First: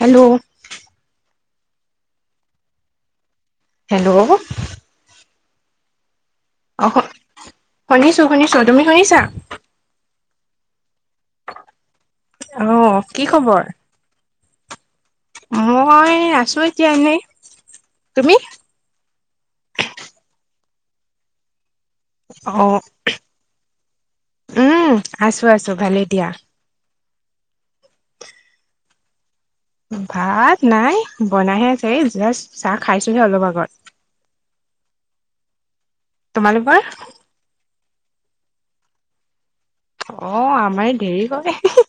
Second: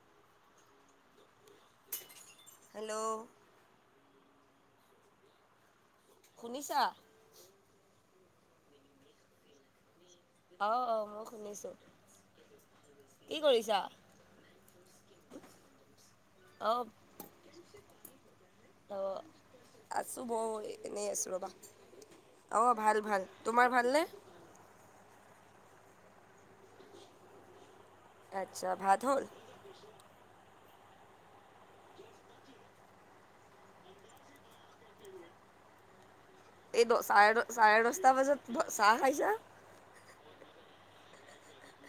Hello hello hello শুনিছা অ শু শুনিছো শুনিছো তুমি শুনিছা অ অ মই শুনিছো অ কি খবৰ মই আছো অ এতিয়া এনেই তুমি অ আছো ময়ো এনেই আছো ৰ'বা অ ভাল ভাল তোমাৰ ভালনে উম আছো আছো ভালেই দিয়া আচ্ছা ভাত হ'ল ভাত নাই বনাইহে আছে এই জাষ্ট চাহ খাইছোহে অলপ আগত [inaudible] তোমালোকৰ এই দ চাৰে দচ চাৰে দচটা বজাত চাহ খাইছা অ আমাৰ এ দেৰি হয় হে হি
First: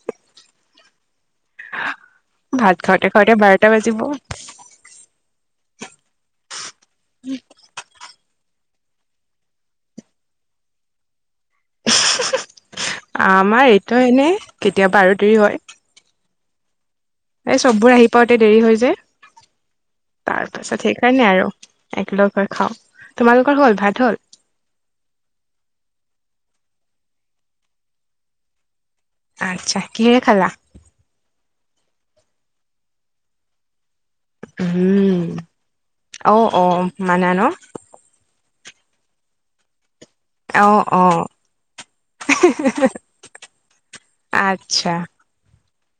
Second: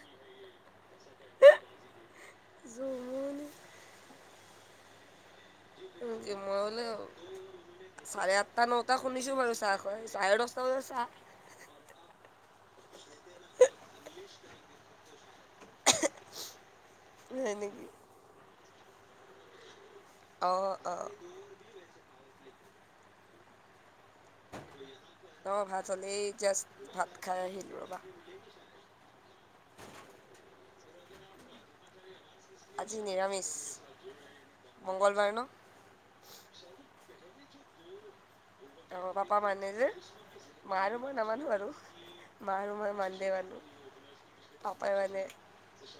ভাত খাওঁতে খাওঁতে জমনি বাৰটা বাজিব উম কে মল অ চাৰে আঠটা নটা শুনিছো বাৰু চাহ খোৱা চাৰে দচটা বজাত চাহ হো হু আমাৰ এইটো এনে কেতিয়াবা আৰু দেৰি হয় হয় এই নেকি চববোৰ আহি পাওতে দেৰি হৈ যে তাৰ অ পাছত অ সেইকাৰণে আৰু একলগ হৈ খাওঁ তোমালোকৰ হল ভাত হল অ ভাত হ'লেই জাষ্ট ভাত খাই আহিলো ৰ'বা আচ্ছা কিহেৰে খালা আজি নিৰামিষ উম মংগলবাৰ ন অ অ মানা ন অ পাপা মানে যে মা অ' আৰু মই অ' নামানো আৰু মা আৰু মই ইমান নামানো পাপাই আচ্ছা মানে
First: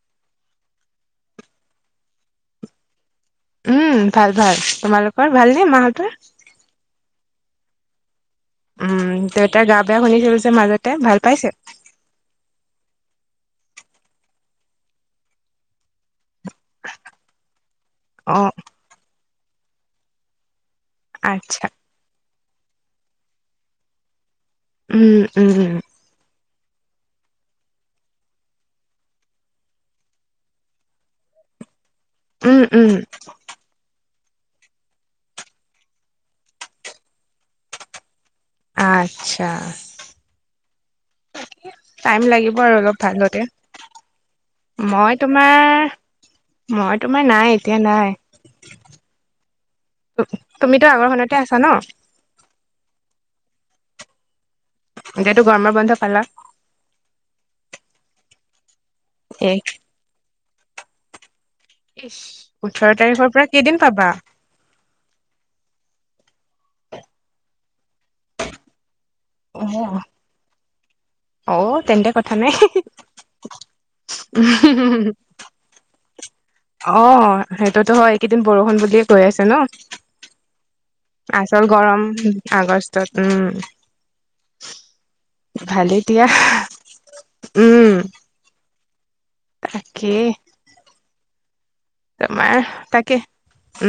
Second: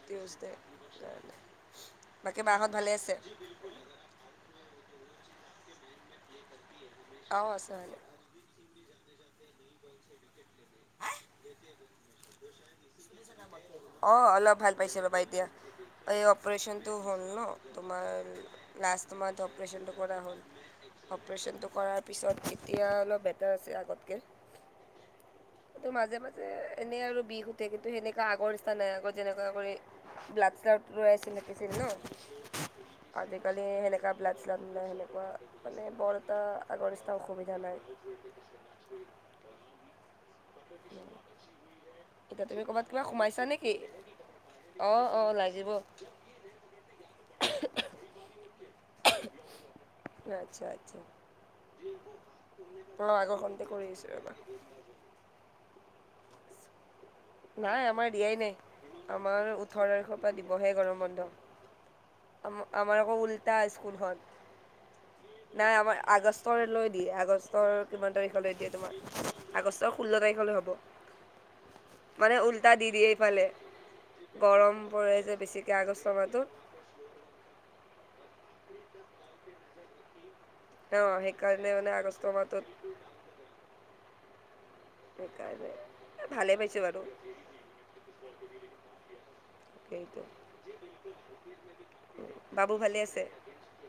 টিউচডে সেইকাৰণে বাকী বাঁহত ভালে আছে উম ভাল ভাল তোমালোকৰ ভাল নে মাঁহতৰ অ আছে উম দেউতাৰ গা বেয়া শুনিছিলো যে মাজতে ভাল পাইছে [unintelligible] অ অলপ ভাল পাইছে ৰ'বা এতিয়া এই অপাৰেচনটো হ'ল ন অ' তোমাৰ লাষ্ট মান্থ অপাৰচনটো কৰা হ'ল আচ্ছা অপাৰচনটো কৰাত পিছত এতিয়া অলপ বেটাৰ আছে আগতকে উম উম উম ত মাজে মাজে এনে আৰু বিষ উঠে কিন্তু সেনেকা আগৰ ইচ্ছা নাই আগত যেনেকুৱা কৰি ব্লাড চাৰক ৰৈ আছিলে পেছেন ন উম উম আজিকালি সেনেকা ব্লাড চাপলাই সেনেকুৱা মানে বল এটা আগৰ নিচিনা অসুবিধা নাই আচ্ছা টাইম এতিয়া লাগিব তুমি আৰু ক'বাত অলপ কিবা ভাল হওঁতে সোমাইছা নেকি অ মই অ তোমাৰ লাগিব মই তোমাৰ নাই এতিয়া নাই তুমিতো আগৰখনতে আছা ন ম আগৰখনতে কৰি আহছো এবাৰ এতিয়াটো গৰমৰ বন্ধ পালা নাই আমাৰ দিয়াই নাই এ আমাৰ ওঠৰ তাৰিখৰ পৰা দিবহে গৰম বন্ধ ইচ ওঠৰ আমাৰ আকৌ তাৰিখৰ পৰা উল্টা কেইদিন পাবা স্কুলখন নাই আমাৰ আগষ্টলৈ দিয়ে আগষ্টৰ কিমান তাৰিখলৈ দিয়ে তোমাক আগষ্টৰ অ' শোল্ল তাৰিখলৈ অ' তেন্তে হ'ব কথা মানে উল্টা দি দিয়ে এইফালে গৰম নাই পৰে যে বেছিকৈ আগষ্ট মাহটোত অ সেইটোতো হয় এইকেইদিন বৰষুণ বুলিয়ে কৈ আছে ন অ', আচল সেইকাৰণে মানে গৰম আগষ্ট মাহটোত আগষ্টত উম সেইকাৰণে ভালেই দিয়া ভালেই পাইছোঁ বাৰু উম তাকে কিন্তু তোমাৰ তাকে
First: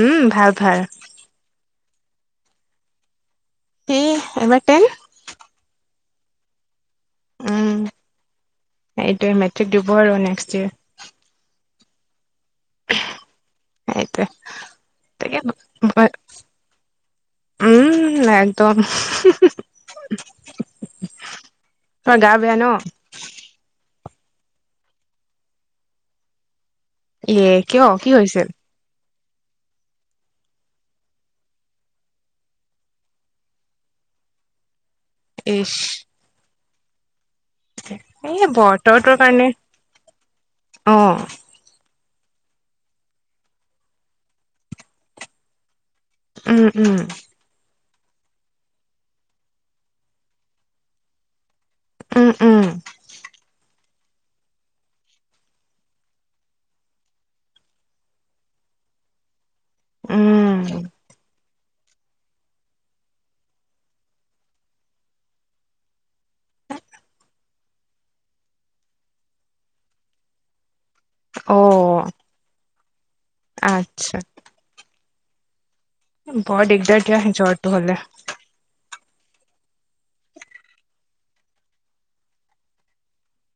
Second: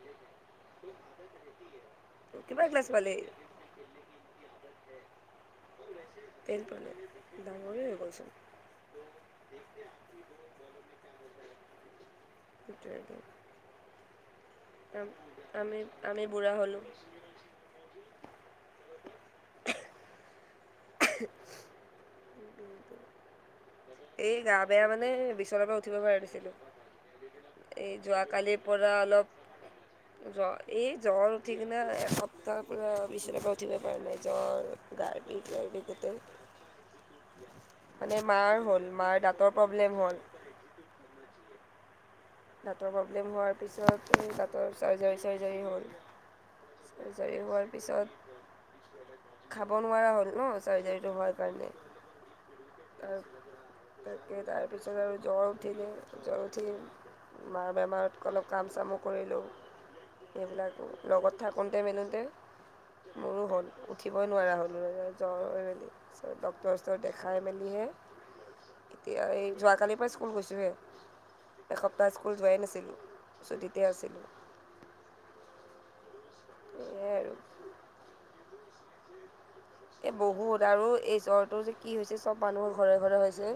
উম ভাল ভাল কিবা ক্লাছ পালে স এবাৰ টেন টেন পালে উম ডাঙৰে হৈ গ'ল ছোন এইটোৱে মেট্ৰিক দিব আৰু নেক্সট ইয়েৰ সেই টোৱে টো [unintelligible] আমি আমি বুঢ়া হ'লোঁ উম একদম [unintelligible] তোৰ গা বেয়া ন এই গা বেয়া মানে বিছৰ পৰা উঠিব পৰা দিছিলো ইয়ে কিয় এই কি হৈছিল যোৱাকালি পৰা অলপ জ্বৰ এই জ্বৰ উঠি কিনে এসপ্তাহৰ পৰা বিছনাৰ পৰা উঠিবই পৰা নাই জ্বৰ। ইচ [unintelligible] এ বতৰ তাৰ দাঁতৰ প্ৰব্লেম হ'ল অঁ দাঁতৰ প্ৰব্লেম হোৱাৰ পিছত দাঁতৰ চাৰ্জাৰী চাৰ্জাৰী হ'ল উম উম আজৰি হোৱাৰ পিছত খাব নোৱাৰা হ'ল ন চাৰ্জাৰীটো হোৱাৰ কাৰণে উম উম [unintelligible] তাকে তাৰপিছত আৰু জ্বৰ উঠিলে জ্বৰ উঠি মাৰ বেমাৰত অলপ কাম চামো কৰিলোঁ উম সেইবিলাকো লগত। থাকোঁতে মেলোঁতে মোৰো হ'ল উঠিবই নোৱাৰা হ'লোঁ ৰজ জ্বৰ হৈ মেলি। তাৰছত ডক্তৰ ওচৰত দেখাই মেলিহে এতিয়া এই যোৱাকালিৰ পৰা স্কুল গৈছোঁহে। অঁ! এসপ্তাহ স্কুল যোৱাই নাছিলোঁ চুটিতে আচ্ছা আছিলোঁ। বৰ দিগদাৰ সেয়াই দিয়া আৰু জ্বৰটো হ'লে। এই বহুত আৰু এই জ্বৰটো যে কি হৈছে চব মানুহৰ ঘৰে ঘৰে হৈছে।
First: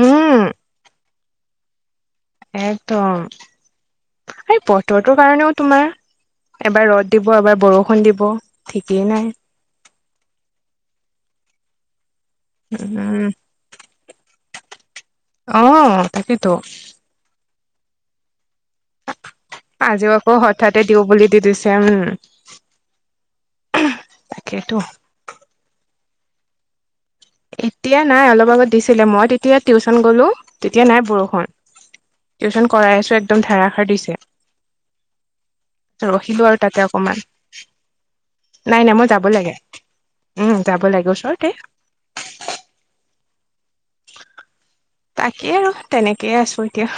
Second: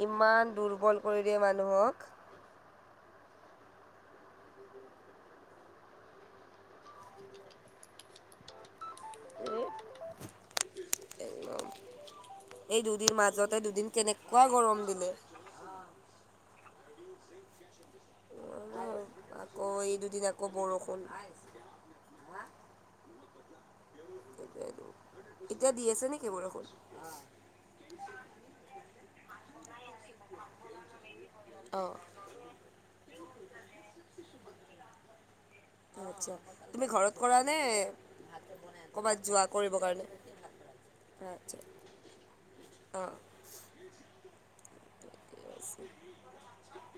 উম, ইমান দুৰ্বল কৰি দিয়ে মানুহক। একদম এই বতৰটোৰ কাৰণেও তোমাৰ। এবাৰ ৰ'দ দিব এবাৰ বৰষুণ দিব ঠিকেই নাই। এই এঅ এই দুদিন উম, মাজত। তাতে দুদিন কেনেকুৱা গৰম দিলে। অঁ তাকেতো। আকৌ এই আজিও দুদিন আকৌ হঠাতে বৰষুণ। দিওঁ বুলি দি দিছে উমঁ। তাকেতো সেইটোৱেইটো এতিয়া দি আছে নেকি বৰষুণ? এতিয়া নাই অলপ আগত দিছিলে মই তেতিয়া টিউচন গ'লো তেতিয়া নাই বৰষুণ। হয়ঁ অঁ টিউচন কৰাই আছো একদম ধাৰাষাৰ দিছে। আচ্ছা ৰখিলো আৰু তাতে তুমি ঘৰত অকমান কৰা নে নাই নাই মই ক'ৰবাত যাব যোৱা লাগে। কৰিবৰ কাৰণে? উমঁ যাব লাগে ওচৰতে। আচ্ছা অঁ! ঠিক তাকেই আৰু আছে তেনেকে আছো এতিয়া।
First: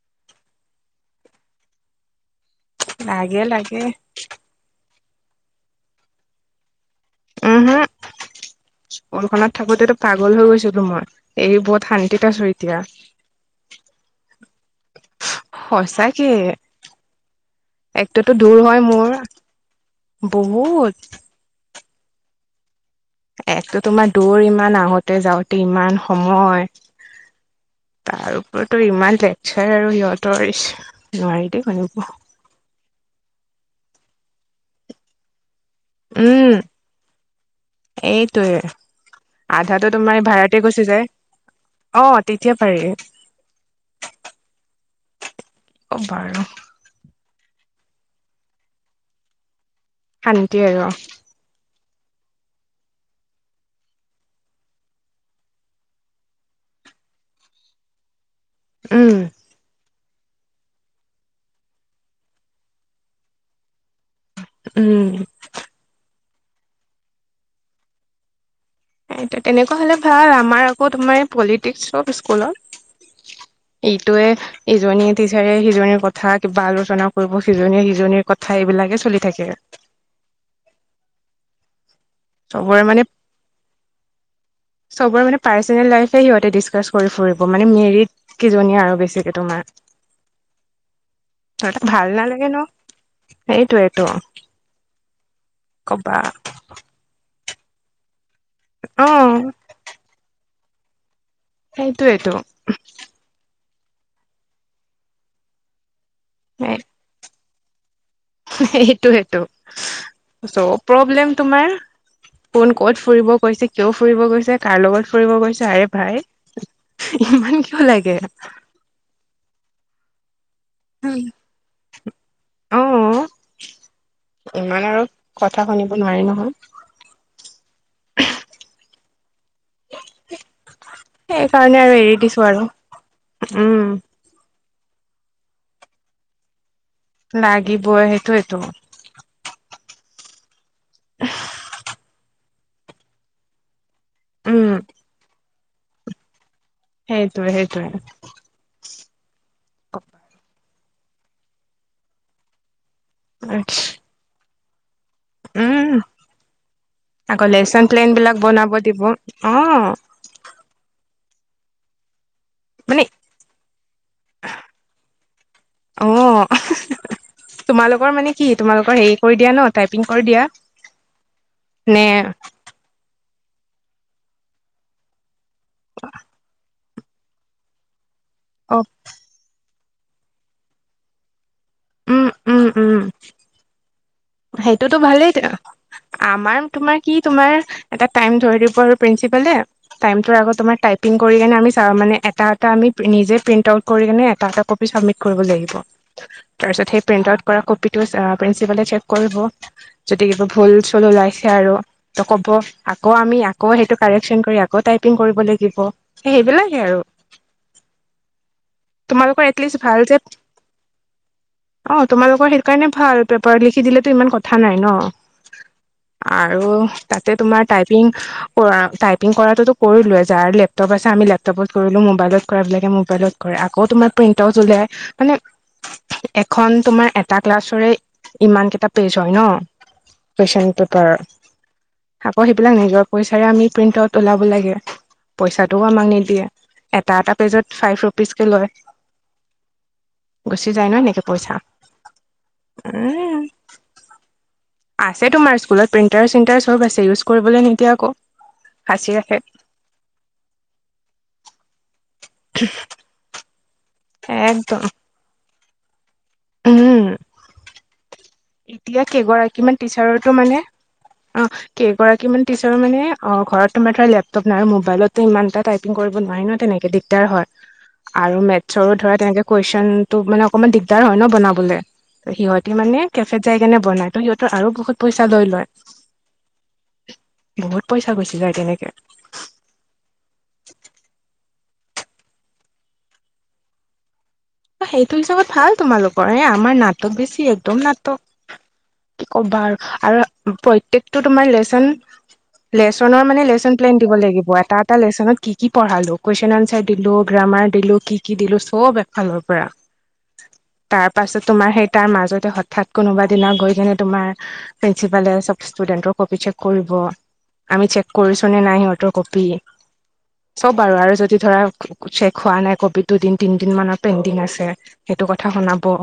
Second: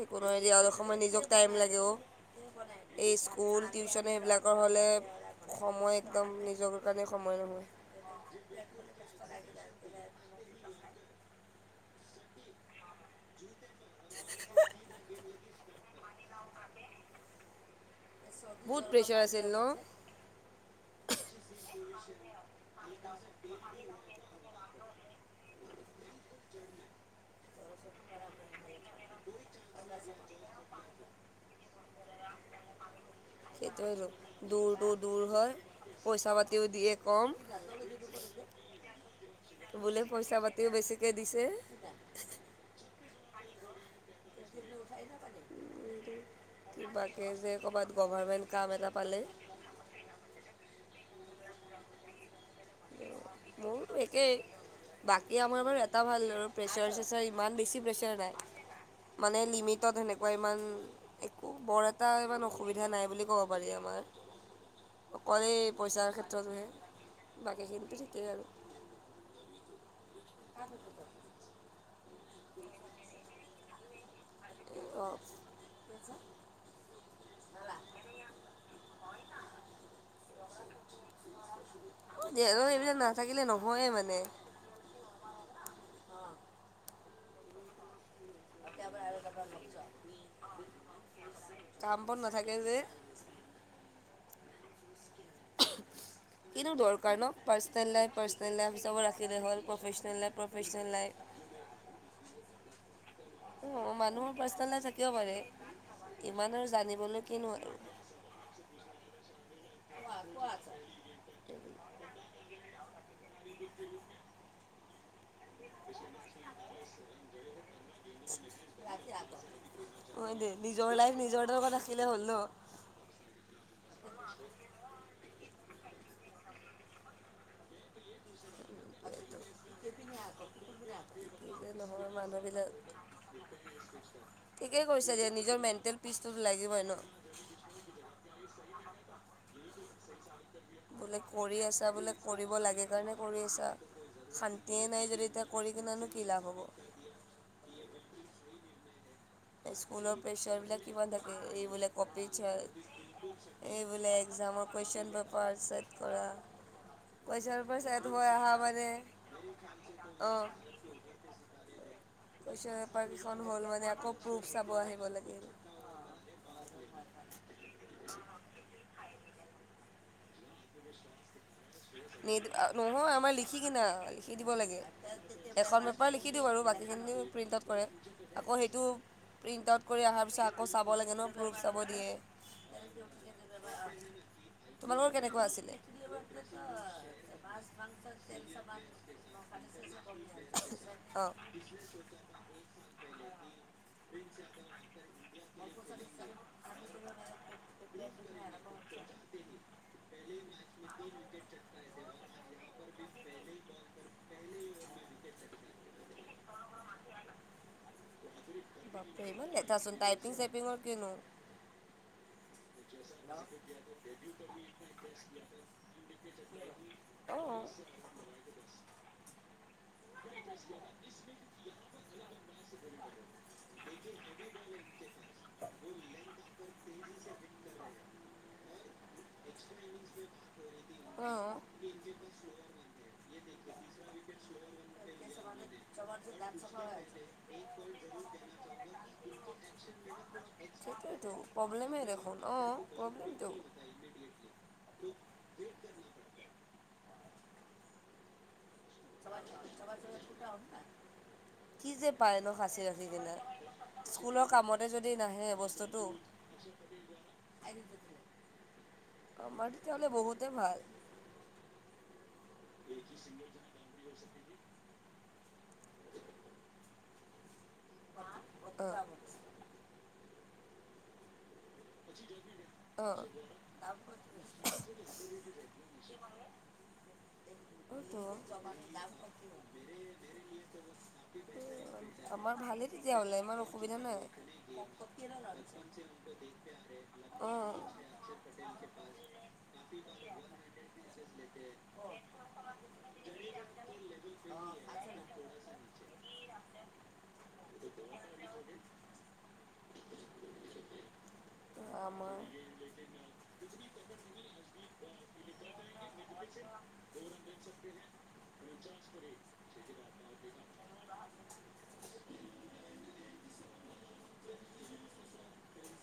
একো নহয় দিয়া অলপ সময় নিজক টাইম লাগে অঁ। এই লাগে স্কুল লাগে টিউচন এইবিলাক। নহ'লে সময় একদম নিজৰ কাৰণে সময় উম, নহয়। হম স্কুলখনত থাকোতেটো পাগল হৈ গৈছিলো মই এই বহুত শান্তিত আছো এতিয়া। সঁচাকে। একটোতো দূৰ হয় বহুত মোৰ প্ৰেছাৰ বহুত। শ্বিলং নিনীয় [unintelligible] ইয়াতো তোমাৰ দূৰ ইমান আহোতে যাওঁতে ইমান সময়। তাৰ ওপৰতো ইমান লেকচাৰ আৰু সিহঁতৰ ইচ নোৱাৰি দেই শুনিব। হেতোয়েতো দূৰটো দূৰ হয় পইচা পাতিও দিয়ে কম। এইটোৱে আধাতো বোলে তোমাৰ পইচা ভাড়াতে পাতিও গুচি বেছিকৈ দিছে যায় অঁ। তেতিয়া পাৰি অঁ বাৰু। কিবাকে যে কবাত গভাৰ্মেণ্ট কাম এটা পালে শান্তি আৰু। তেওঁ মো মোৰতো একেই বাকী আমাৰ বাৰু এটা ভাল আৰু প্ৰেচাৰ চেচাৰ ইমান বেছি প্ৰেছাৰ উম নাই। মানে লিমিটতে সেনে ইমান একো বৰ এটা ইমান অসুবিধা নাই বুলি ক'ব পাৰি আমাৰ। উম অকল এই পইচাৰ ক্ষেত্ৰতহে বাকীখিনিতো ঠিকেই আৰু। তেনেকুৱা হ'লে ভাল আমাৰ আকৌ তোমাৰ পলিটিক্স চব স্কুলত। এইটোৱে- অঁ ইজনীয়ে টিচাৰে সিজনীৰ কথা কিবা আলোচনা কৰিব সিজনীয়ে সিজনীৰ কথা এইবিলাকে চলি থাকে। দে চবৰে এইবিলাক মানে নাথাকিলে নহয়ে মানে। চবৰে মানে, পাৰ্চনেল লাইফে সিহঁতে, ডিছকাছ কৰি ফুৰিব। মানে মেৰিট কিজনীয়ে আৰু বেছিকে তোমাৰ। তহঁতক কাম ভাল বন নালাগে নাথাকে ন'! যে সেইটোৱেইটো। ক'বা। কিনো দৰকাৰ ন'? পাৰ্চনেল লাইফ-পাৰ্চনেল লাইফ হিচাপত অ ৰাখিলে হ'ল, প্ৰফেচনেল লাইফ- প্ৰফেচনেল লাইফ। সেইটোৱেটো। অ'! মানুহৰ পাৰ্চনেল থাকিব পাৰে, ইমান আৰু জানিবলৈ কিনো আৰু। সেইটোৱেতো! চ' প্ৰব্লেম তোমাৰ? কোন ক'ত ফুৰিব গৈছে, কিয় ফুৰিব গৈছে, কাৰ লগত ফুৰিব গৈছ, আৰে ভাই, ইমান কিয় লাগে? [unintelligible] হয় দে, নিজৰ লাইফ, নিজৰ লগত ৰাখিলে হ'ল ন'। অ [inaudible] ইমান আৰু কথা শুনিব নোৱাৰি, নহয়। [unintelligible] [unintelligible] এ, সেইকাৰণে আৰু নহয়, এৰি দিছো আৰু মানুহবিলাক উম ঠিকেই কৈছে যে, নিজৰ মেণ্টেল পিচটো লাগিবই ন'। লাগিবই, সেইটোৱেটো। বোলে, কৰি আছা, বোলে, কৰিব লাগে কাৰণে, কৰি আছা, উম শান্তিয়ে নাই যদি এতিয়া কৰি কিনেনো, কি লাভ হ'ব। সেইটোৱে-সেইটোৱে। স্কুলৰ প্ৰেচাৰবিলাক কিমান থাকে! এইবিলাক কপি [unintelligible] এই বোলে, একজামৰ কুৱেশ্চন পে পেপাৰ ছেট উম কৰা, আকৌ question paper lesson set plan হৈ বিলাক অহা বনাব মানে, দিব অ অ'! কুৱেশ্চন মানে পেপাৰকেইখন হ'ল মানে, আকৌ প্ৰুফ চাব আহিব লাগে। অ'! [unintelligible] তোমালোকৰ মানে কি, তোমালোকৰ সেৰি কৰি দিয়া ন', টাইপিং কৰি দিয়া? নে নিদো। নহয়, আমাৰ লিখি কিনা, লিখি দিব লাগে। এখন পেপাৰ লিখি দিওঁ বাৰু। বাকীখিনিও প্ৰিণ্ট আউট কৰে। আকৌ অ সেইটো, প্ৰিণ্ট আউট কৰি অহাৰ পিছত, আকৌ চাব লাগে ন', প্ৰুফ চাব দিয়ে। উম উম উম সেইটোতো তোমালোকৰ ভালেই কেনেকুৱা আছিলে? আমাৰ, তোমাৰ কি তোমৰ, এটা টাইম ধৰি দিব প্ৰিন্সিপালে। টাইমটোৰ আগত তোমৰ, টাইপ পিং অঁ কৰি কেনে, আমি চাওঁ মানে, এটা এটা আমি, নিজে প্ৰিণ্টআউট কৰি কিনে, এটা- এটা কপি চাবমিট কৰিব লাগিব। তাৰপিছত, সেই প্ৰিণ্টআউট কৰা, কপিটো প্ৰিন্সিপালে চেক কৰিব। যদি কিবা ভুল ওলাইছে আৰু। ত' ক'ব, আকৌ আমি, আকৌ সেইটো, কাৰেকচন কৰি, আকৌ টাইপিং কৰিব লাগিব। এ, সেইবিলাকে আৰু। বাপৰে! তোমালোকৰ ইমান এটলিষ্ট লেঠাচোন, ভাল যে টাইপিং-চাইপিংৰ কিনো। অ'! তোমালোকৰ সেইকাৰণে ভাল! পেপাৰত লিখি দিলেতো ইমান কথা নাই ন'। আৰু তাতে অঁ তোমাৰ টাইপিং কৰা, টাইপিং কৰাটোতো, কৰিলোৱে। যাৰ লেপটপ আছে, আমি লেপটপত কৰিলোঁ। মোবাইলত কৰাবিলাকে, মোবাইলত কৰে। আকৌ, তোমাৰ প্ৰিণ্ট আউট উলিয়াই। মানে, এখন তোমাৰ, এটা ক্লাছৰে, ইমান কেইটা পেজ হয় ন', কুৱেশ্চন পেপাৰ। অঁ আকৌ, সেইবিলাক নিজৰ পইচাৰে আমি, প্ৰিন্ট আউট ওলাব লাগে। [unintelligible] পইচাটোও আমাক নিদিয়ে এটা এটা পেজত ফাইভ ৰুপিজ কে লয় গুচি যায় ন এনেকে সেইটোয়েইটো পইচা প্ৰব্লেমেই দেখোন অ', উম প্ৰব্লেমটো। আছে তোমাৰ স্কুলত প্ৰিণ্টাৰ চিণ্টাৰ চব আছে ইউজ কৰিবলৈ নিদিয়া আকৌ। সাঁচি ৰাখে কি যে পায় ন সাঁচি ৰাখি কিনে। স্কুলৰ একদম কামতে যদি নাহে বস্তুটো উম এতিয়া আমাৰ কেইগৰাকীমান তেতিয়াহ'লে টিচাৰৰতো বহুতে মানে ভাল আ কেইগৰাকী মান টিচাৰৰ মানে ঘৰত তোমাৰ ধৰা লেপটপ নাই মবাইলতো ইমানটা টাইপ পিং কৰিব নোৱাৰি ন তেনেকে দিকদাৰ হয় আৰু মেটচৰো ধৰা তেনেকে কুৱেচন টো মানে অকমান দিগদাৰ হয় ন বনাবলে ত'সিহঁতি মানে অঁ কেফেত যাই কেনে বনাই তো সিহঁতৰ আৰু বহুত পইচা লৈ লয় বহুত পইচা তো গুচি যায় তেনেকে আমাৰ ভালেই তেতিয়াহলে ইমান অসুবিধা নাই সেইটো হিচাপত ভাল তোমালোকৰ এ আমাৰ নাটক বেছি অঁ একদম নাটক কি ক'বা আৰু আৰু আৰু প্ৰত্যেকটো তোমাৰ লেচন লেচনৰ মানে লেচন প্লেন দিব লাগিব এটা এটা লেচনত কি কি পঢ়ালো কুৱেচন আনচাৰ দিলো গ্ৰামাৰ দিলো কি কি দিলো চব এক ফালৰ পৰা তাৰ পাছত তোমাৰ সেই তাৰ আমাৰ মাজতে হঠাৎ কোনোবা দিনা গৈ কিনে তোমাৰ প্ৰিঞ্চিপালে চব ষ্টুডেন্টৰ কপি চেক কৰিব আমি চেক কৰিছো নে নাই সিহঁতৰ কপি চব আৰু যদি ধৰা চেক হোৱা নাই কপিটো দুদিন তিনদিন মানৰ পেণ্ডিং আছে সেইটো কথা শুনাব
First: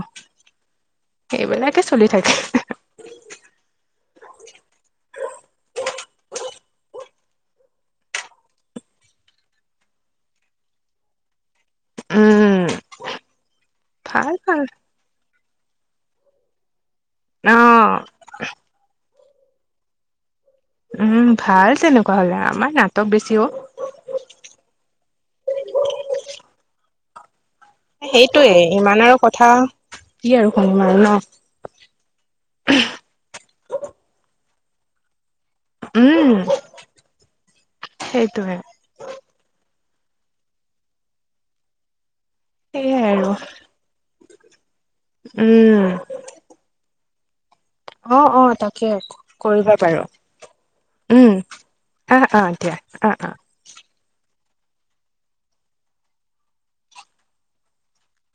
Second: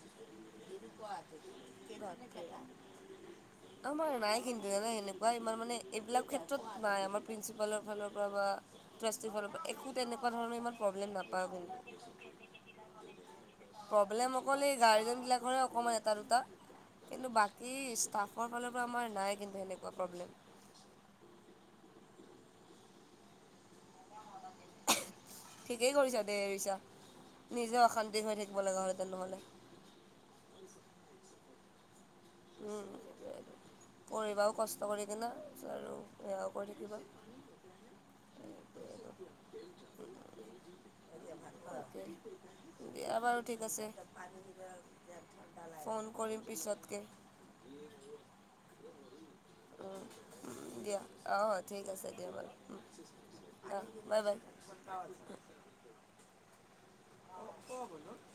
সেইবিলাকে চলি থাকে [unintelligible] আমাৰ নাই কিন্তু এনে এনেকুৱা ইমান মানে এইবিলাক ক্ষেত্ৰত নাই আমাৰ প্ৰিঞ্চিপালৰ ফালৰ পৰা বা ট্ৰাষ্টিৰ ফালৰ পৰা একো তেনেকুৱা ধৰণৰ ইমান প্ৰব্লেম নাপাও কিন্তু উম প্ৰব্লেম ভাল অকল ভাল এই গাৰ্জেন বিলাক কৰে অকণমান এটা দুটা কিন্তু অ বাকী ষ্টাফৰ ফালৰ পৰা আমাৰ নাই কিন্তু সেনেকুৱা প্ৰব্লেম উম ভাল তেনেকুৱা হলে আমাৰ নাটক বেছি অ' ঠিকেই কৰিছা দে এৰিছা নিজে অশান্তি হৈ সেইটোয়ে থাকিব লগা ইমান হ'লহেতেন আৰু নহ'লে কথা কি আৰু শুনিম আৰু ন উম পৰিবাও কষ্ট কৰি কিনে আৰু সেয়াও কৰি থাকিবা সেইটোৱে [unintelligible] [unintelligible] সেইয়াই দিয়া আৰু বাৰু ঠিক আছে উম ফ'ন কৰিম পিছতকে অ অ তাকে কৰিবা উম। বাৰু দিয়া অ' ঠিক আছে উম আহ আ বাৰু দিয়া আ আ অ বাই বাই [unintelligible]